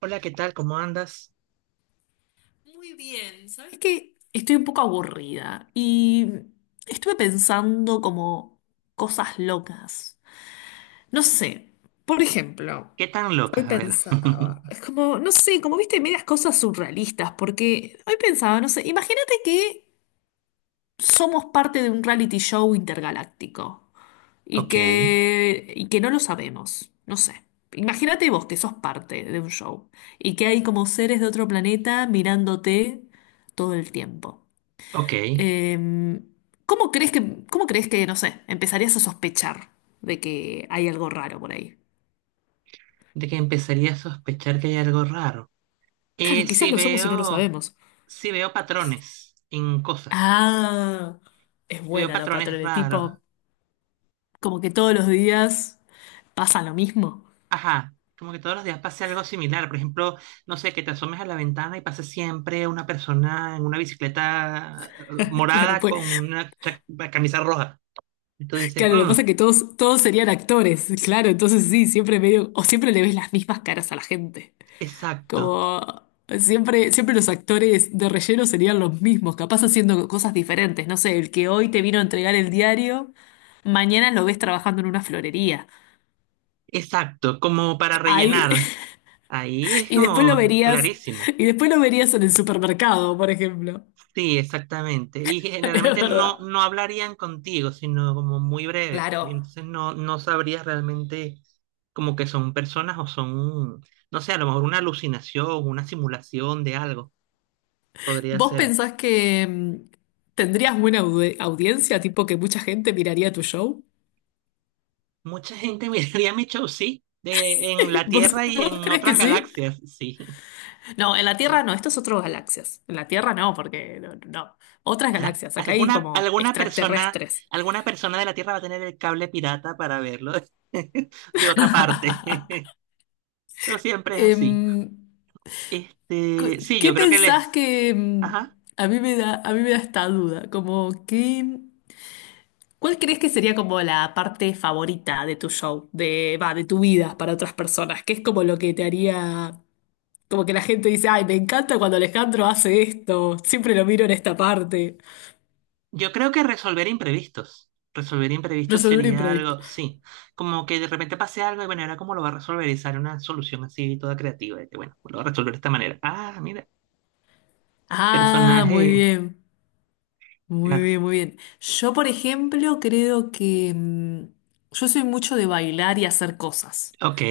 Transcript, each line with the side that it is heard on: right: Hola, ¿qué tal? ¿Cómo andas?
left: Muy bien, ¿sabes qué? Estoy un poco aburrida y estuve pensando como cosas locas. No sé, por ejemplo,
right: ¿Qué tan
left: hoy
right: locas? A ver.
left: pensaba, es como, no sé, como viste, medias cosas surrealistas, porque hoy pensaba, no sé, imagínate que somos parte de un reality show intergaláctico y
right: Ok,
left: que, y que no lo sabemos, no sé. Imagínate vos que sos parte de un show y que hay como seres de otro planeta mirándote todo el tiempo.
right: ok.
left: Eh, cómo crees que, no sé, empezarías a sospechar de que hay algo raro por ahí?
right: ¿De que empezaría a sospechar que hay algo raro?
left: Claro,
right: Eh,
left: quizás
right: sí
left: lo somos y no lo
right: veo,
left: sabemos.
right: sí veo patrones en cosas.
left: Ah, es
right: Sí veo
left: buena la
right: patrones
left: patrona,
right: raros.
left: tipo, como que todos los días pasa lo mismo.
right: Ajá. Como que todos los días pase algo similar. Por ejemplo, no sé, que te asomes a la ventana y pase siempre una persona en una bicicleta
left: Claro,
right: morada con
left: pues
right: una camisa roja. Y tú dices,
left: claro, lo que
right: "Mm,
left: pasa es que todos serían actores, claro, entonces sí, siempre medio, o siempre le ves las mismas caras a la gente.
right: exacto,
left: Como siempre los actores de relleno serían los mismos, capaz haciendo cosas diferentes. No sé, el que hoy te vino a entregar el diario, mañana lo ves trabajando en una florería.
right: exacto, como para
left: Ahí,
right: rellenar. Ahí es
left: y después lo
right: como
left: verías,
right: clarísimo.
left: y después lo verías en el supermercado, por ejemplo.
right: Sí, exactamente. Y
left: Es
right: generalmente
left: verdad.
right: no hablarían contigo, sino como muy breve. Y
left: Claro.
right: entonces no sabrías realmente como que son personas o son, no sé, a lo mejor una alucinación, una simulación de algo. Podría
left: ¿Vos
right: ser.
left: pensás que tendrías buena audiencia, tipo que mucha gente miraría tu show?
right: Mucha gente miraría mi show, sí, de, en la
left: ¿Vos,
right: Tierra y en
left: vos crees que
right: otras
left: sí?
right: galaxias, sí.
left: No, en la
right: Eh,
left: Tierra no, esto es otro galaxias. En la Tierra no, porque no, no. Otras
right: ajá.
left: galaxias, acá hay como extraterrestres.
right: Alguna persona de la Tierra va a tener el cable pirata para verlo de otra parte. No siempre es así.
left: Em, ¿qué
right: Sí,
left: qué
right: yo creo que
left: pensás
right: les,
left: que
right: ajá,
left: a mí me da, a mí me da esta duda? Como que, ¿cuál crees que sería como la parte favorita de tu show, de, va, de tu vida para otras personas? ¿Qué es como lo que te haría, como que la gente dice, ay, me encanta cuando Alejandro hace esto, siempre lo miro en esta parte?
right: yo creo que resolver imprevistos. Resolver imprevistos
left: Resolver
right: sería
left: imprevistos.
right: algo, sí, como que de repente pase algo y bueno, ahora cómo lo va a resolver y sale una solución así toda creativa, de que bueno, lo va a resolver de esta manera. Ah, mira,
left: Ah, muy
right: personaje,
left: bien, muy
right: claro,
left: bien, muy bien. Yo, por ejemplo, creo que yo soy mucho de bailar y hacer cosas.
right: ok.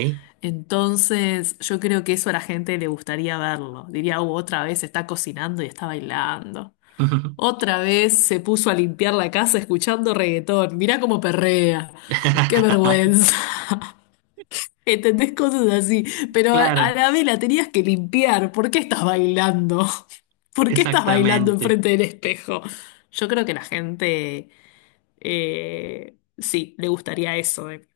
left: Entonces, yo creo que eso a la gente le gustaría verlo. Diría: otra vez está cocinando y está bailando. Otra vez se puso a limpiar la casa escuchando reggaetón. Mirá cómo perrea. Qué vergüenza. ¿Entendés?" Cosas así. Pero a
right: Claro,
left: la vez la tenías que limpiar. ¿Por qué estás bailando? ¿Por qué estás bailando
right: exactamente,
left: enfrente del espejo? Yo creo que la gente, sí, le gustaría eso.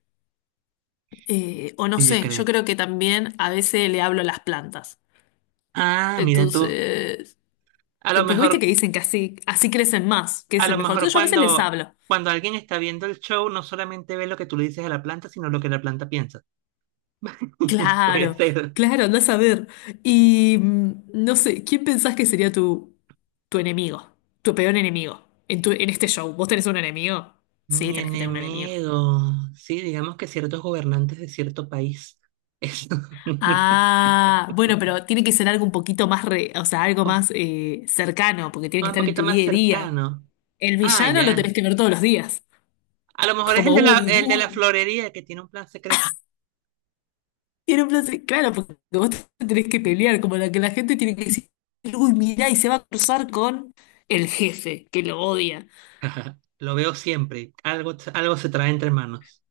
left: O no
right: sí, yo
left: sé, yo
right: creo.
left: creo que también a veces le hablo a las plantas.
right: Ah, mira tú,
left: Entonces,
right: a lo
left: porque viste
right: mejor,
left: que dicen que así crecen más,
right: a
left: crecen
right: lo
left: mejor.
right: mejor
left: Entonces yo a veces les
right: cuando,
left: hablo.
right: cuando alguien está viendo el show, no solamente ve lo que tú le dices a la planta, sino lo que la planta piensa. Puede
left: Claro,
right: ser.
left: claro, andás a ver. Y no sé, ¿quién pensás que sería tu, tu enemigo? Tu peor enemigo en, en este show. ¿Vos tenés un enemigo? Sí,
right: Mi
left: tenés que tener un enemigo.
right: enemigo. Sí, digamos que ciertos gobernantes de cierto país. Es
left: Ah, bueno, pero tiene que ser algo un poquito más, o sea, algo
right: un,
left: más cercano, porque tiene que
right: un
left: estar en
right: poquito
left: tu
right: más
left: día a día.
right: cercano.
left: El
right: Ah,
left: villano lo tenés
right: ya.
left: que ver todos los días.
right: A lo mejor es
left: Como,
right: el de
left: uy,
right: el de la
left: uy,
right: florería que tiene un plan secreto.
left: tiene un Claro, porque vos te tenés que pelear, como la que la gente tiene que decir, uy, mirá, y se va a cruzar con el jefe, que lo odia.
right: Ajá, lo veo siempre. Algo, algo se trae entre manos.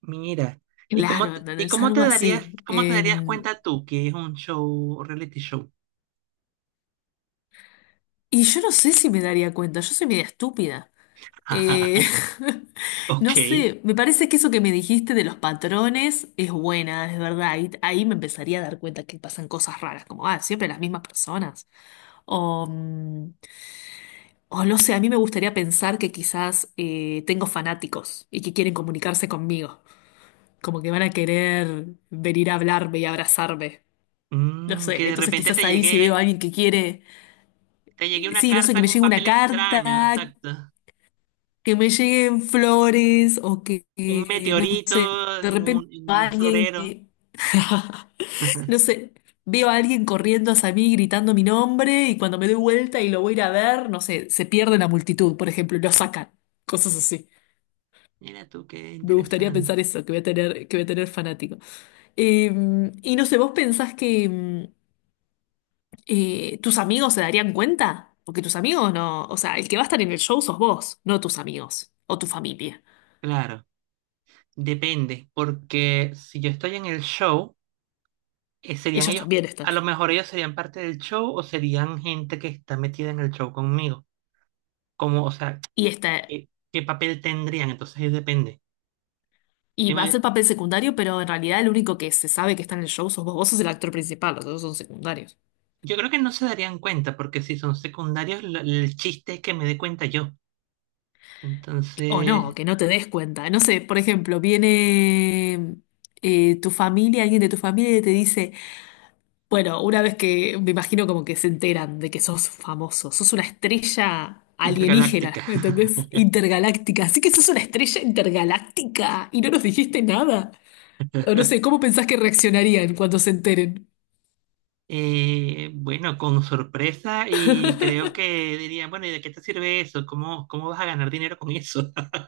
right: Mira, ¿y cómo,
left: Claro, no, no,
right: y
left: es algo así.
right: cómo te darías cuenta tú que es un show, reality show?
left: Y yo no sé si me daría cuenta, yo soy media estúpida. Eh, no
right: Ok.
left: sé, me parece que eso que me dijiste de los patrones es buena, es verdad. Ahí, ahí me empezaría a dar cuenta que pasan cosas raras, como, ah, siempre las mismas personas. O, o no sé, a mí me gustaría pensar que quizás tengo fanáticos y que quieren comunicarse conmigo, como que van a querer venir a hablarme y abrazarme. No
right: Mm, que
left: sé,
right: de
left: entonces
right: repente te
left: quizás ahí si veo a
right: llegue,
left: alguien que quiere...
right: te llegué una
left: Sí, no sé,
right: carta
left: que
right: en
left: me
right: un
left: llegue una
right: papel
left: carta,
right: extraño, exacto.
left: que me lleguen flores o que,
right: Un
left: que, no sé,
right: meteorito
left: de repente
right: en un
left: alguien
right: florero.
left: que, no sé, veo a alguien corriendo hacia mí gritando mi nombre y cuando me doy vuelta y lo voy a ir a ver, no sé, se pierde en la multitud, por ejemplo, y lo sacan, cosas así.
right: Mira tú, qué
left: Me gustaría
right: interesante.
left: pensar eso, que voy a tener, que voy a tener fanático. Eh, y no sé, ¿vos pensás que, tus amigos se darían cuenta? Porque tus amigos no, o sea, el que va a estar en el show sos vos, no tus amigos o tu familia.
right: Claro, depende, porque si yo estoy en el show, serían
left: Ellos
right: ellos,
left: también están.
right: a lo mejor ellos serían parte del show o serían gente que está metida en el show conmigo. Como, o sea,
left: Y está,
right: ¿qué, qué papel tendrían? Entonces ahí depende.
left: y va a
right: Dime,
left: ser papel secundario, pero en realidad el único que se sabe que está en el show sos vos. Vos sos el actor principal, los otros son secundarios.
right: yo creo que no se darían cuenta, porque si son secundarios, el chiste es que me dé cuenta yo.
left: O no,
right: Entonces,
left: que no te des cuenta. No sé, por ejemplo, viene tu familia, alguien de tu familia y te dice. Bueno, una vez que me imagino como que se enteran de que sos famoso, sos una estrella
right: intergaláctica.
left: alienígena, ¿me ¿entendés? Intergaláctica, así que sos una estrella intergaláctica y no nos dijiste nada. O no sé, ¿cómo pensás que reaccionarían cuando se enteren?
right: Bueno, con sorpresa y creo que dirían, bueno, ¿y de qué te sirve eso? ¿Cómo, cómo vas a ganar dinero con eso?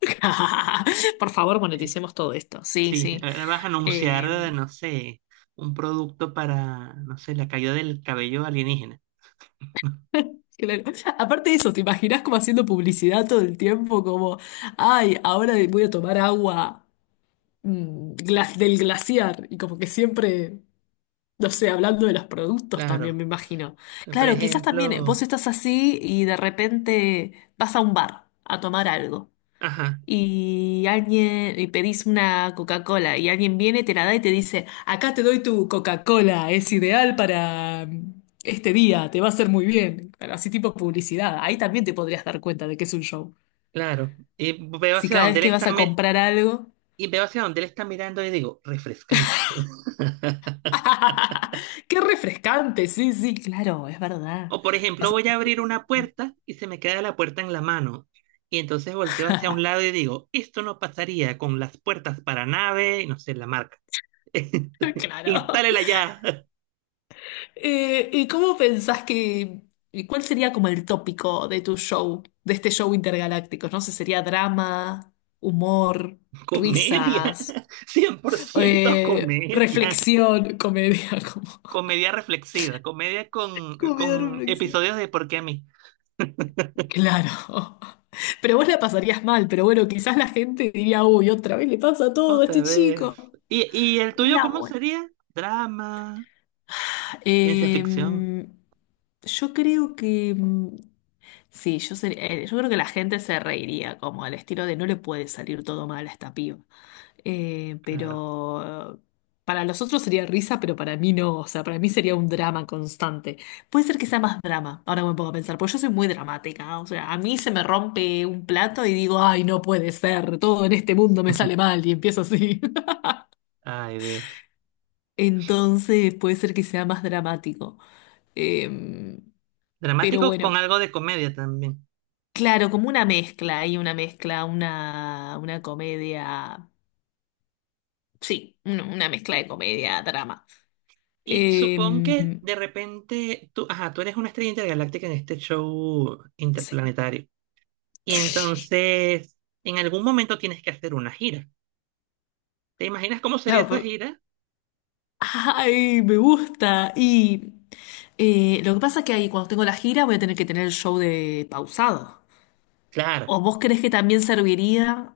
left: Por favor,
right: Eh,
left: moneticemos todo esto. Sí,
right: sí,
left: sí.
right: ahora vas a anunciar,
left: Eh,
right: no sé, un producto para, no sé, la caída del cabello alienígena.
left: claro. Aparte de eso, ¿te imaginás como haciendo publicidad todo el tiempo? Como, ay, ahora voy a tomar agua del glaciar y como que siempre... No sé, hablando de los productos también, me
right: Claro,
left: imagino.
right: por
left: Claro, quizás también vos
right: ejemplo,
left: estás así y de repente vas a un bar a tomar algo
right: ajá,
left: y alguien y pedís una Coca-Cola y alguien viene, te la da y te dice, acá te doy tu Coca-Cola, es ideal para este día, te va a hacer muy bien. Pero así tipo publicidad, ahí también te podrías dar cuenta de que es un show.
right: claro, y veo
left: Si
right: hacia
left: cada
right: dónde
left: vez
right: él
left: que
right: está,
left: vas a comprar algo...
right: y veo hacia dónde él está mirando y digo, refrescante.
left: ¡Qué refrescante! Sí, sí, claro, es verdad.
right: O por ejemplo,
left: Vas a-
right: voy a abrir una puerta y se me queda la puerta en la mano. Y entonces volteo hacia un lado y digo, esto no pasaría con las puertas para nave, y no sé, la marca.
left: Claro.
right: Instálela ya.
left: ¿Y cómo pensás que, y cuál sería como el tópico de tu show, de este show intergaláctico? No sé, sería drama, humor,
right: Comedia.
left: risas,
right: Cien por ciento comedia.
left: reflexión, comedia, como...
right: Comedia reflexiva. Comedia
left: comedia
right: con
left: reflexión.
right: episodios de ¿por qué a mí?
left: Claro. Pero vos la pasarías mal, pero bueno, quizás la gente diría, uy, otra vez le pasa todo a
right: Otra
left: este
right: vez.
left: chico.
right: ¿Y, y el tuyo
left: Una
right: cómo
left: buena.
right: sería? Drama, ciencia ficción.
left: Eh, yo creo que. Sí, yo, yo creo que la gente se reiría, como al estilo de no le puede salir todo mal a esta piba.
right: Claro.
left: Pero para los otros sería risa, pero para mí no. O sea, para mí sería un drama constante. Puede ser que sea más drama, ahora me pongo a pensar, porque yo soy muy dramática. O sea, a mí se me rompe un plato y digo, ay, no puede ser, todo en este mundo me sale mal y empiezo así.
right: Ay, Dios.
left: Entonces puede ser que sea más dramático. Em, pero
right: Dramático con
left: bueno.
right: algo de comedia también.
left: Claro, como una mezcla, hay una mezcla, una comedia, sí, una mezcla de comedia, drama.
right: Y supón que
left: Em,
right: de repente tú, ajá, tú eres una estrella intergaláctica en este show
left: sí,
right: interplanetario. Y entonces, en algún momento tienes que hacer una gira. ¿Te imaginas cómo sería
left: claro,
right: esa gira?
left: ay, me gusta. Y lo que pasa es que ahí cuando tengo la gira voy a tener que tener el show de pausado.
right: Claro,
left: ¿O vos crees que también serviría?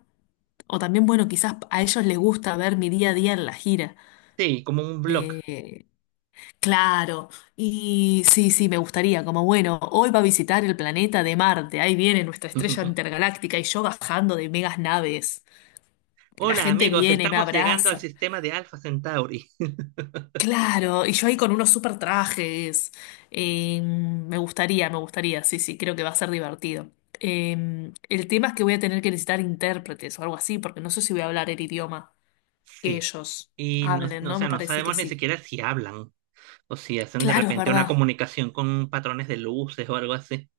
left: O también, bueno, quizás a ellos les gusta ver mi día a día en la gira.
right: sí, como un blog.
left: Eh, Claro, y sí, sí, me gustaría, como bueno, hoy va a visitar el planeta de Marte, ahí viene nuestra estrella intergaláctica y yo bajando de megas naves, la
right: Hola
left: gente
right: amigos,
left: viene y me
right: estamos llegando al
left: abraza,
right: sistema de Alpha Centauri.
left: claro, y yo ahí con unos super trajes. Me gustaría, sí, sí, creo que va a ser divertido. El tema es que voy a tener que necesitar intérpretes o algo así, porque no sé si voy a hablar el idioma que
right: Sí.
left: ellos
right: Y no,
left: hablen,
right: o
left: ¿no? Me
right: sea, no
left: parece que
right: sabemos ni
left: sí.
right: siquiera si hablan o si hacen de
left: Claro, es
right: repente una
left: verdad.
right: comunicación con patrones de luces o algo así.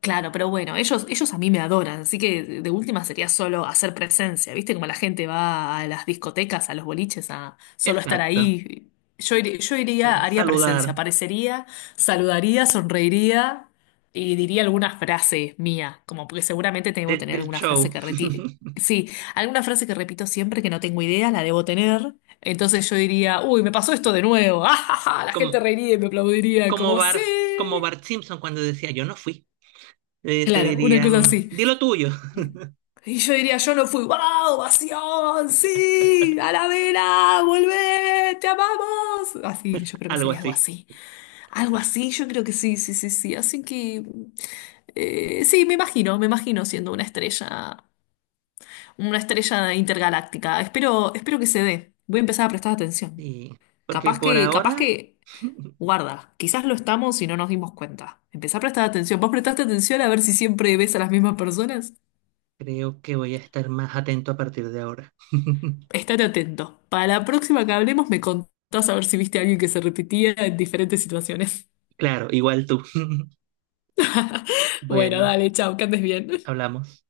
left: Claro, pero bueno, ellos a mí me adoran, así que de última sería solo hacer presencia, ¿viste? Como la gente va a las discotecas, a los boliches, a solo estar
right: Exacto.
left: ahí. Yo, yo iría, haría presencia,
right: Saludar
left: aparecería, saludaría, sonreiría y diría alguna frase mía, como porque seguramente debo tener
right: del
left: alguna frase
right: show.
left: que sí, alguna frase que repito siempre que no tengo idea, la debo tener. Entonces yo diría, uy, me pasó esto de nuevo, ¡ah, ja, ja! La
right: Como,
left: gente reiría y me aplaudiría,
right: como
left: como sí.
right: Bart, como Bart Simpson cuando decía yo no fui, te
left: Claro, una cosa
right: dirían,
left: así.
right: di lo tuyo.
left: Eh, Y yo diría, yo no fui, ¡wow! ¡Ovación! ¡Sí! ¡A la vela! ¡Volvé! ¡Te amamos! Así, yo creo que
right: Algo
left: sería algo
right: así.
left: así. Algo así, yo creo que sí, sí, sí, sí. Así que, sí, me imagino siendo una estrella intergaláctica. Espero, espero que se dé. Voy a empezar a prestar atención.
right: Y porque por
left: Capaz
right: ahora
left: que, guarda, quizás lo estamos y no nos dimos cuenta. Empezá a prestar atención. ¿Vos prestaste atención a ver si siempre ves a las mismas personas?
right: creo que voy a estar más atento a partir de ahora.
left: Estate atento. Para la próxima que hablemos me contás a ver si viste a alguien que se repetía en diferentes situaciones.
right: Claro, igual tú.
left: Bueno,
right: Bueno,
left: dale, chao, que andes bien.
right: hablamos.